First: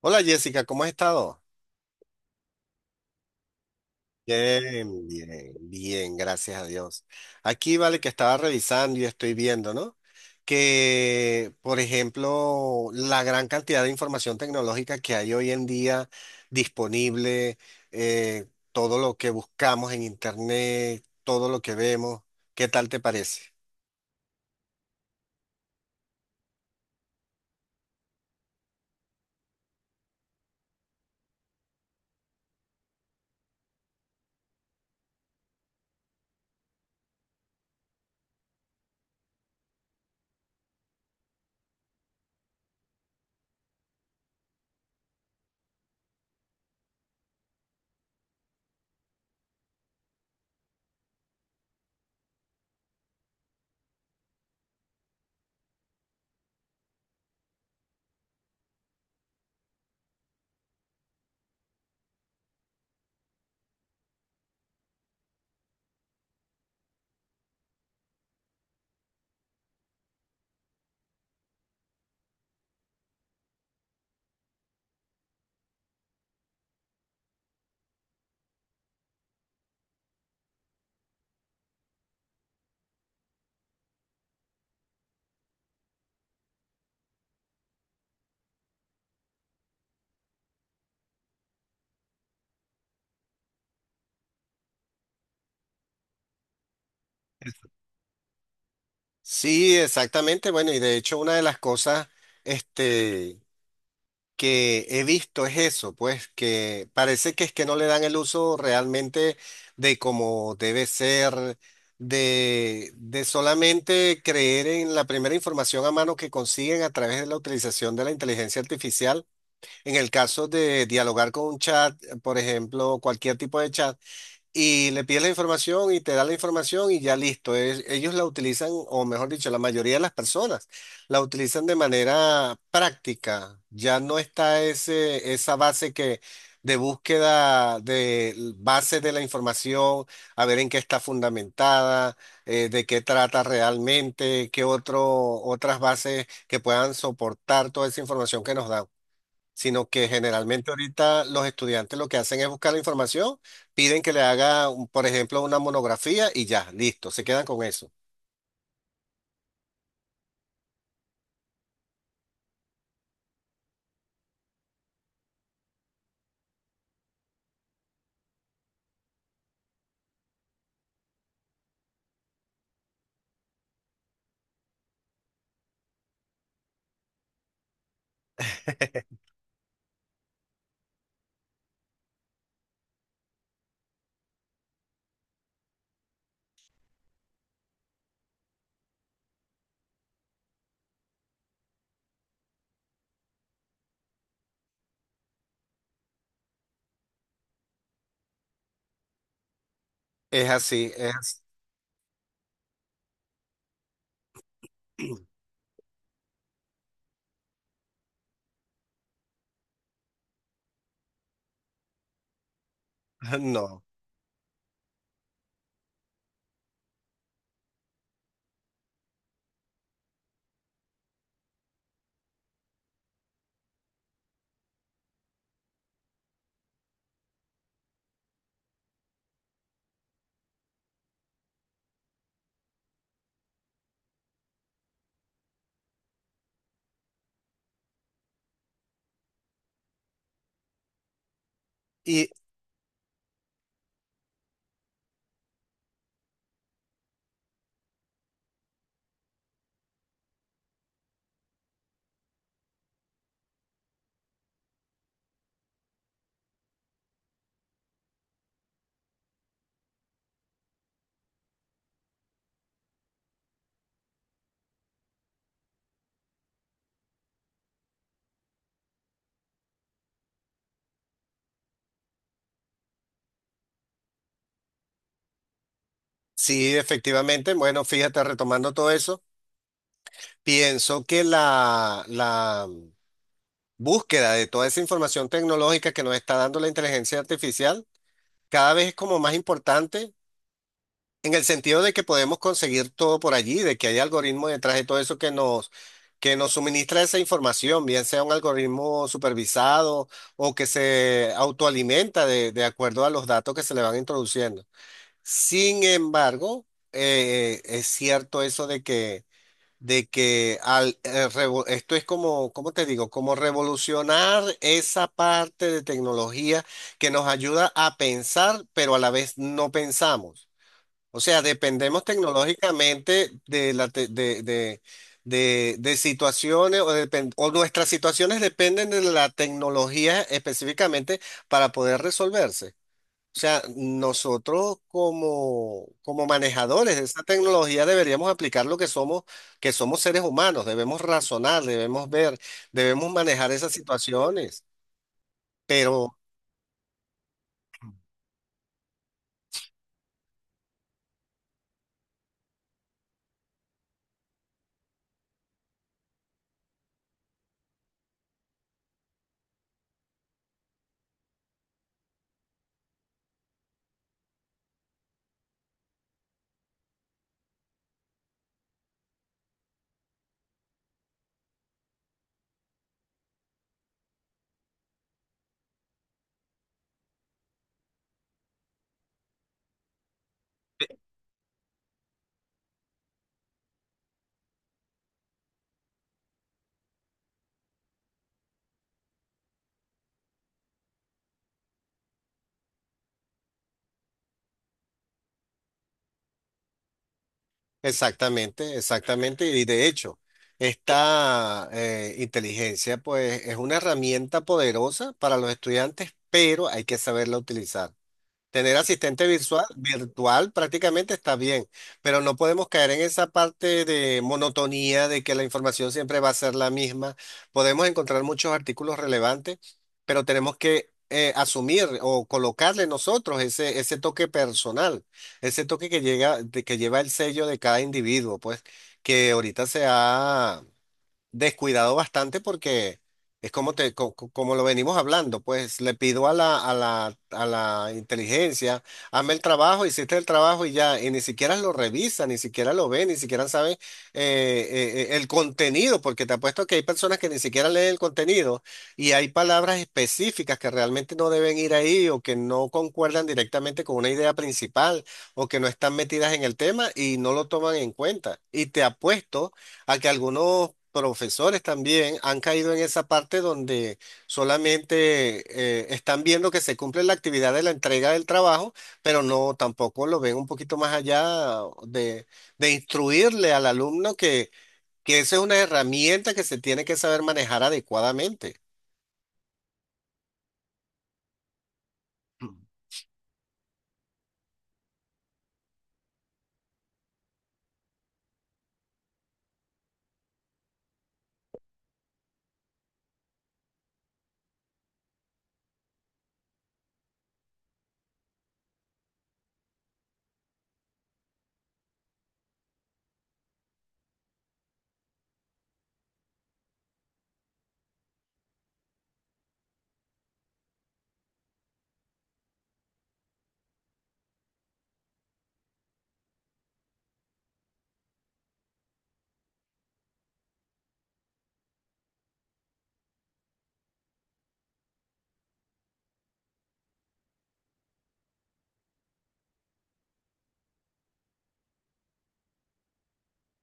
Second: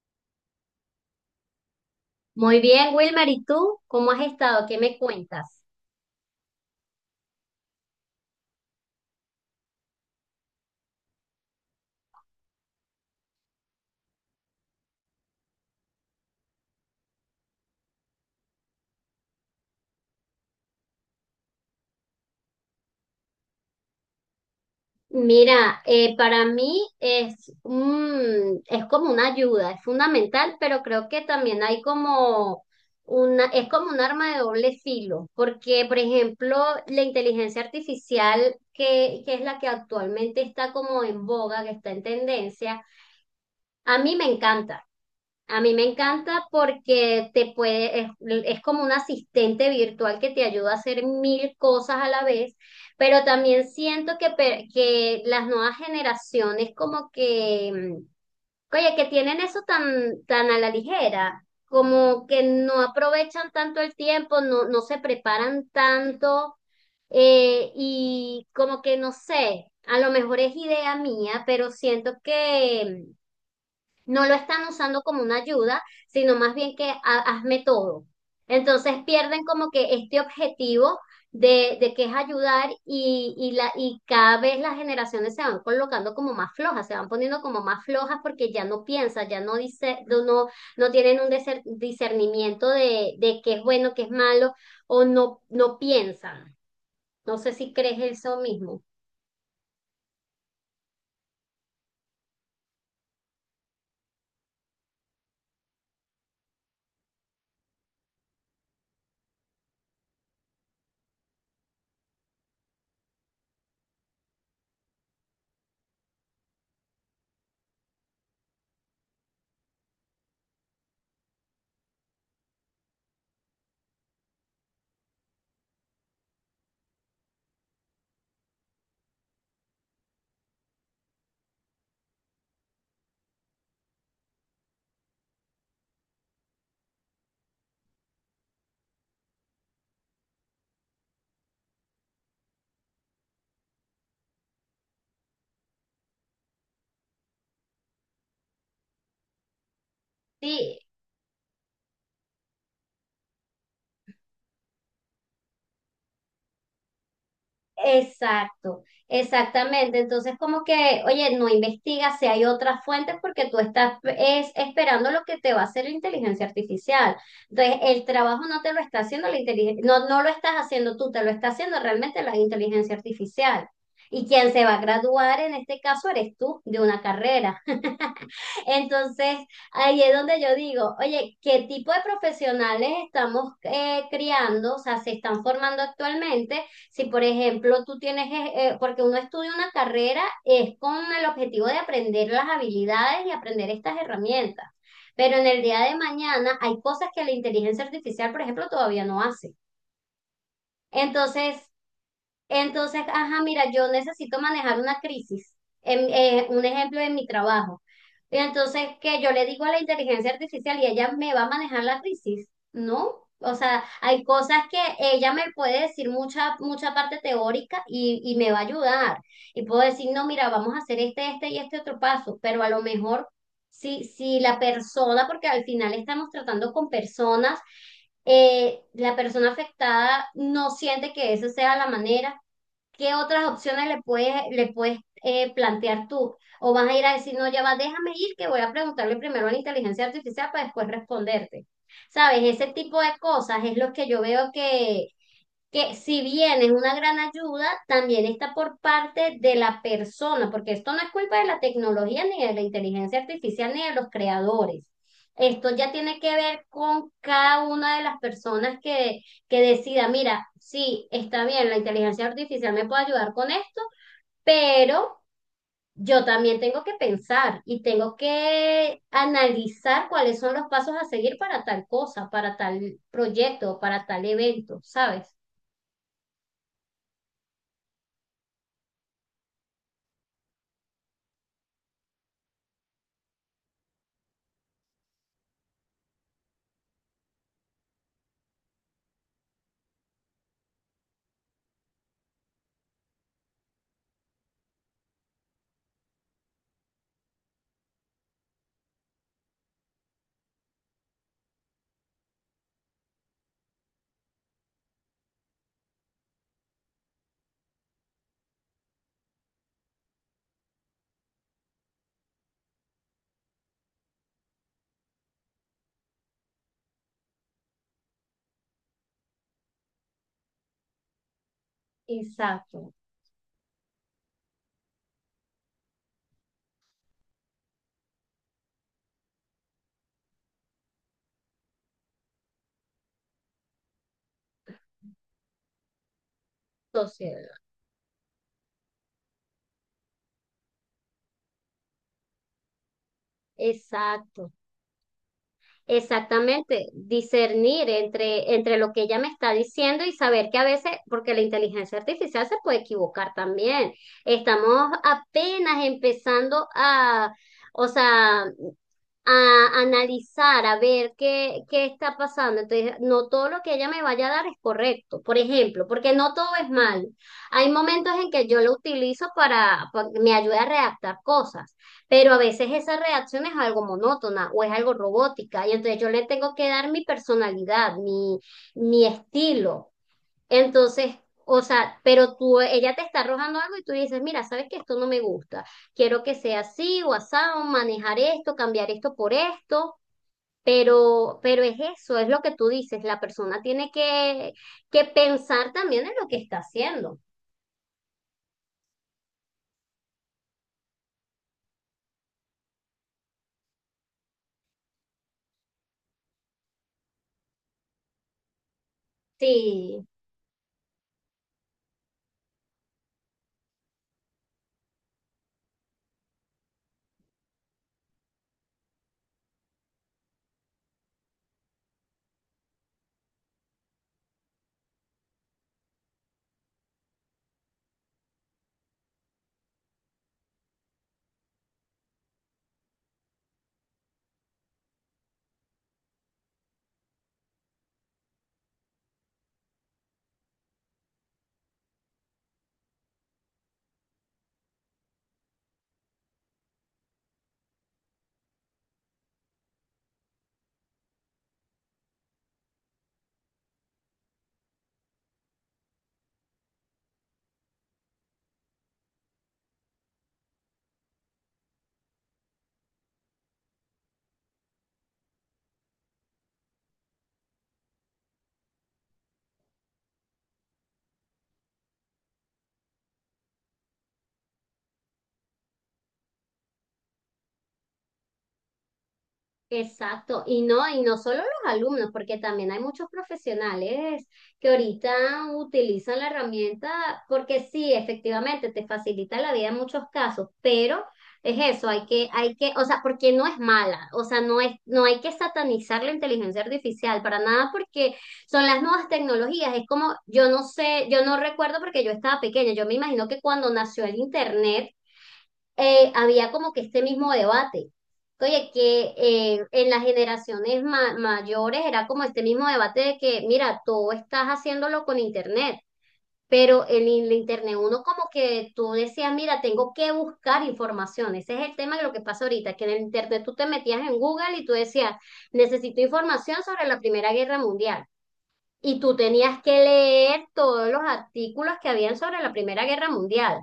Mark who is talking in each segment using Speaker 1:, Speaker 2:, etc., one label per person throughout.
Speaker 1: Hola Jessica, ¿cómo has estado?
Speaker 2: Muy bien, Wilmer, ¿y tú cómo has estado? ¿Qué me
Speaker 1: Bien, bien,
Speaker 2: cuentas?
Speaker 1: bien, gracias a Dios. Aquí vale que estaba revisando y estoy viendo, ¿no? Que, por ejemplo, la gran cantidad de información tecnológica que hay hoy en día disponible, eh, todo lo que buscamos en Internet, todo lo que vemos, ¿qué tal te parece?
Speaker 2: Mira, para mí es como una ayuda, es fundamental, pero creo que también hay como una, es como un arma de doble filo, porque, por ejemplo, la inteligencia artificial, que es la que actualmente está como en boga, que está en tendencia, a mí me encanta. A mí me encanta porque te puede, es como un asistente virtual que te ayuda a hacer mil cosas a la vez, pero también siento que, que las nuevas generaciones como que, oye, que tienen eso tan, tan a la ligera, como que no aprovechan tanto el tiempo, no, no se preparan tanto. Y como que no sé, a lo mejor es idea mía, pero siento que no lo están usando como una ayuda, sino más bien que hazme todo. Entonces pierden como que este objetivo de que es ayudar y, la, y cada vez las generaciones se van colocando como más flojas, se van poniendo como más flojas porque ya no piensan, ya no dice, no, no tienen un discernimiento de qué es bueno, qué es malo, o no, no piensan. No sé si crees eso mismo.
Speaker 1: Sí, exactamente. Bueno, y de hecho una de las cosas, este, que he visto es eso, pues que parece que es que no le dan el uso realmente de como debe ser, de solamente creer en la primera información a mano que consiguen a través de la utilización de la inteligencia artificial. En el caso de dialogar con un chat, por ejemplo, cualquier tipo de chat y le pides la información y te da la información y ya listo. Ellos la utilizan, o mejor dicho, la mayoría de las personas la utilizan de manera práctica. Ya no está ese, esa base que de búsqueda de base de la información, a ver en qué está fundamentada, de qué trata realmente, qué otro, otras bases que puedan soportar toda esa información que nos dan, sino que generalmente
Speaker 2: Sí.
Speaker 1: ahorita los estudiantes lo que hacen es buscar la información, piden que le haga, por ejemplo, una monografía y ya, listo, se quedan con eso.
Speaker 2: Exacto, exactamente. Entonces, como que, oye, no investigas si hay otras fuentes porque tú estás es, esperando lo que te va a hacer la inteligencia artificial. Entonces, el trabajo no te lo está haciendo la inteligencia, no, no lo estás haciendo tú, te lo está haciendo realmente la inteligencia artificial. Y quien se va a graduar en este caso eres tú de una carrera. Entonces, ahí es donde yo digo, oye, ¿qué tipo de profesionales estamos criando? O sea, se están formando actualmente. Si, por ejemplo, tú tienes, porque uno estudia una carrera, es con el objetivo de aprender las habilidades y aprender estas herramientas. Pero en el día de mañana hay cosas que la inteligencia artificial, por ejemplo, todavía no hace.
Speaker 1: Es así, es así.
Speaker 2: Entonces, entonces, ajá, mira, yo necesito manejar una crisis, un ejemplo en mi trabajo. Y entonces, que yo le digo a la inteligencia artificial y ella me va a manejar la crisis, ¿no? O
Speaker 1: No.
Speaker 2: sea, hay cosas que ella me puede decir mucha, mucha parte teórica y me va a ayudar. Y puedo decir, no, mira, vamos a hacer este, este y este otro paso, pero a lo mejor si, si la persona, porque al final estamos tratando con personas, la persona afectada no siente que esa sea la manera. ¿Qué otras opciones le puedes, plantear tú? O vas a ir a decir, no, ya va, déjame ir, que voy a preguntarle primero a la inteligencia artificial para después responderte.
Speaker 1: Y
Speaker 2: ¿Sabes? Ese tipo de cosas es lo que yo veo que si bien es una gran ayuda, también está por parte de la persona, porque esto no es culpa de la tecnología, ni de la inteligencia artificial, ni de los creadores. Esto ya tiene que ver con cada una de las personas que decida, mira, sí, está bien, la inteligencia artificial me puede ayudar con esto, pero yo también tengo que pensar y tengo que analizar cuáles son los pasos a seguir para tal cosa, para tal proyecto, para tal evento, ¿sabes?
Speaker 1: sí, efectivamente, bueno, fíjate, retomando todo eso, pienso que la búsqueda de toda esa información tecnológica que nos está dando la inteligencia artificial cada vez es como más importante. En el sentido de que podemos conseguir todo por allí, de que hay algoritmos detrás de todo eso que nos suministra esa información, bien sea un algoritmo supervisado o que se autoalimenta de acuerdo a los datos que se le van introduciendo. Sin embargo, es cierto eso de que al, esto es como, ¿cómo te digo? Como revolucionar esa parte de tecnología que nos ayuda a pensar, pero a la vez no pensamos. O sea, dependemos
Speaker 2: Exacto.
Speaker 1: tecnológicamente de, la te- de situaciones o, o nuestras situaciones dependen de la tecnología específicamente para poder resolverse. O sea, nosotros como, como manejadores de esa
Speaker 2: Sociedad.
Speaker 1: tecnología deberíamos aplicar lo que somos seres humanos, debemos razonar, debemos ver, debemos manejar esas
Speaker 2: Exacto.
Speaker 1: situaciones. Pero
Speaker 2: Exactamente, discernir entre, entre lo que ella me está diciendo y saber que a veces, porque la inteligencia artificial se puede equivocar también. Estamos apenas empezando a, o sea, a analizar, a ver qué, qué está pasando. Entonces, no todo lo que ella me vaya a dar es correcto, por ejemplo, porque no todo es malo. Hay momentos en que yo lo utilizo para que me ayude a redactar cosas, pero a veces esa redacción es algo monótona o es algo robótica y entonces yo le tengo que dar mi personalidad, mi estilo. Entonces, o sea, pero tú, ella te está arrojando algo y tú dices, mira, sabes que esto no me gusta, quiero que sea así o asado, manejar esto, cambiar esto por esto, pero es eso, es lo que tú dices, la persona tiene que pensar también en lo que está haciendo.
Speaker 1: exactamente, exactamente. Y de hecho, esta inteligencia pues es una herramienta poderosa para los estudiantes, pero hay que saberla utilizar. Tener asistente virtual,
Speaker 2: Sí.
Speaker 1: virtual prácticamente está bien, pero no podemos caer en esa parte de monotonía de que la información siempre va a ser la misma. Podemos encontrar muchos artículos relevantes, pero tenemos que asumir o colocarle nosotros ese, ese toque personal, ese toque que llega, que lleva el sello de cada individuo, pues, que ahorita se ha descuidado bastante porque es como te, como lo venimos hablando, pues le pido a la inteligencia, hazme el trabajo, hiciste el trabajo y ya, y ni siquiera lo revisa, ni siquiera lo ve, ni siquiera sabe el contenido, porque te apuesto que hay personas que ni siquiera leen el contenido y hay palabras específicas que realmente no deben ir ahí o que no concuerdan directamente con una idea principal o que no están metidas en el tema y no lo toman en cuenta. Y te apuesto a que algunos profesores también han caído en esa parte donde solamente están viendo que se cumple la actividad de la entrega del trabajo, pero no tampoco lo ven un poquito más allá de, de instruirle al alumno que esa es una herramienta que se tiene que saber manejar adecuadamente.
Speaker 2: Exacto, y no solo los alumnos, porque también hay muchos profesionales que ahorita utilizan la herramienta, porque sí, efectivamente, te facilita la vida en muchos casos, pero es eso, hay que, o sea, porque no es mala, o sea, no es, no hay que satanizar la inteligencia artificial para nada, porque son las nuevas tecnologías, es como, yo no sé, yo no recuerdo porque yo estaba pequeña, yo me imagino que cuando nació el internet había como que este mismo debate. Oye, que en las generaciones mayores era como este mismo debate de que, mira, tú estás haciéndolo con internet, pero en el internet uno como que tú decías, mira, tengo que buscar información. Ese es el tema de lo que pasa ahorita, que en el internet tú te metías en Google y tú decías, necesito información sobre la Primera Guerra Mundial. Y tú tenías que leer todos los artículos que habían sobre la Primera Guerra Mundial.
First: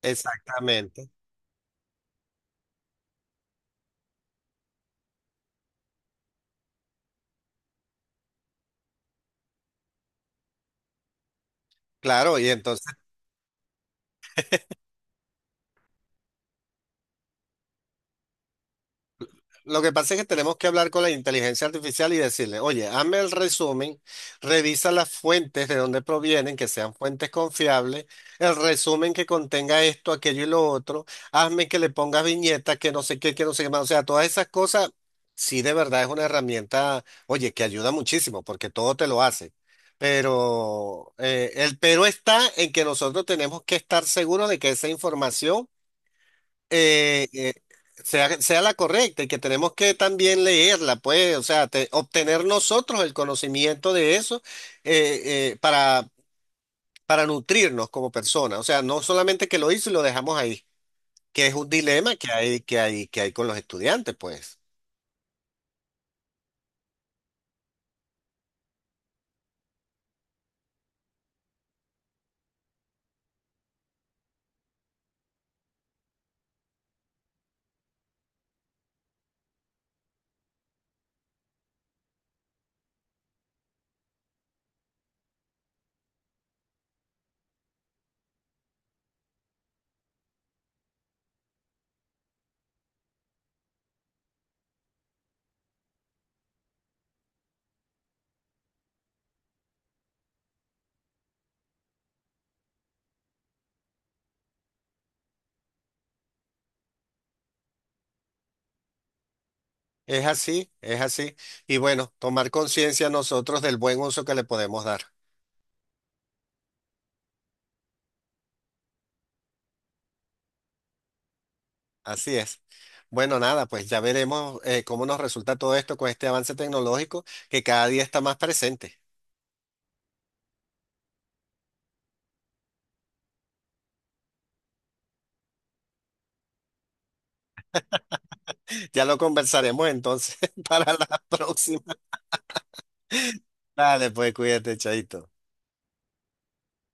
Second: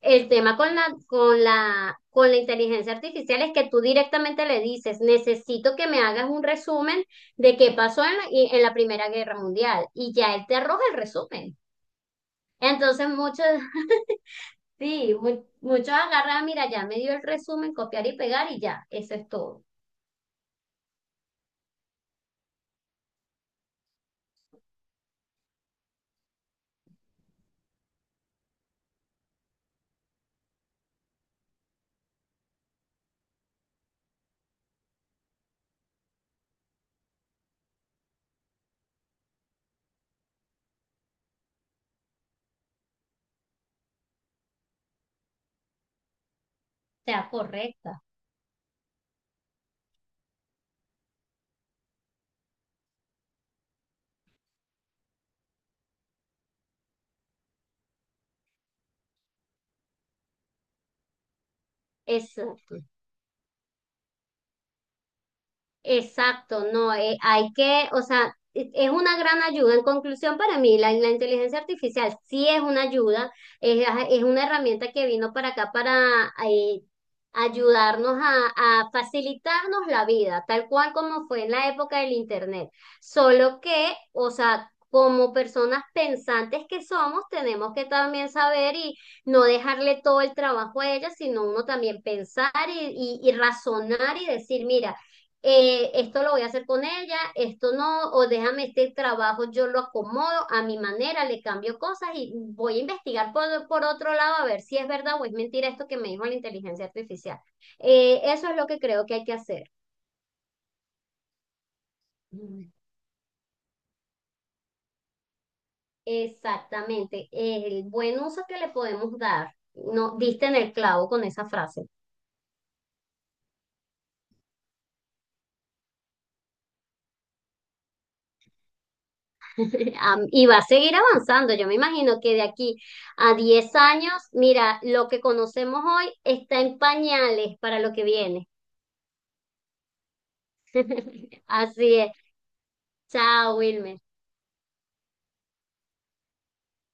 Speaker 2: El tema con la,
Speaker 1: Exactamente.
Speaker 2: con la, con la inteligencia artificial es que tú directamente le dices, necesito que me hagas un resumen de qué pasó en la, en la Primera Guerra Mundial. Y ya él te arroja el resumen.
Speaker 1: Claro, y entonces
Speaker 2: Entonces muchos, sí, muchos agarran, mira, ya me dio el resumen, copiar y pegar y ya, eso es todo. O
Speaker 1: lo que pasa es que tenemos que hablar con la inteligencia artificial y decirle, oye, hazme el resumen, revisa las fuentes de dónde provienen, que sean fuentes confiables, el resumen que contenga esto, aquello y lo otro, hazme que le pongas viñetas, que no sé qué, que no sé qué más. O sea, todas esas cosas, sí de verdad es una herramienta, oye, que ayuda muchísimo, porque todo te lo hace. Pero el pero está en que nosotros tenemos que estar seguros de que esa información eh,
Speaker 2: sea,
Speaker 1: eh,
Speaker 2: correcta.
Speaker 1: sea, sea la correcta y que tenemos que también leerla, pues, o sea, obtener nosotros el conocimiento de eso eh, eh, para, para nutrirnos como personas. O sea, no solamente que lo hizo y lo dejamos ahí, que es un dilema que
Speaker 2: Eso.
Speaker 1: hay, que hay con los estudiantes, pues.
Speaker 2: Exacto, no, hay que, o sea, es una gran ayuda. En conclusión, para mí, la inteligencia artificial sí es una ayuda, es una herramienta que vino para acá para ayudarnos a facilitarnos la vida, tal cual como fue en la época del Internet. Solo que, o sea, como personas pensantes que somos, tenemos que también saber y no dejarle todo el trabajo a ella, sino uno también pensar y, y razonar y decir, mira, esto lo voy a hacer con ella, esto no, o déjame este trabajo, yo lo acomodo a mi manera, le cambio cosas y voy a investigar por otro lado a ver si es verdad o es mentira esto que me dijo la inteligencia artificial. Eso es lo que creo que hay que hacer.
Speaker 1: Es así, es así. Y bueno, tomar
Speaker 2: Mm.
Speaker 1: conciencia nosotros del buen uso que le podemos dar.
Speaker 2: Exactamente, el buen uso que le podemos dar. No, diste en el clavo con esa frase.
Speaker 1: Así es. Bueno, nada, pues ya veremos cómo nos resulta todo esto con este avance tecnológico que cada día está más presente.
Speaker 2: Y va a seguir avanzando. Yo me imagino que de aquí a 10 años, mira, lo que conocemos hoy está en pañales para lo que viene.
Speaker 1: Ya lo conversaremos entonces para la próxima.
Speaker 2: Así es. Chao, Wilmer.
Speaker 1: Dale, pues cuídate, chaito.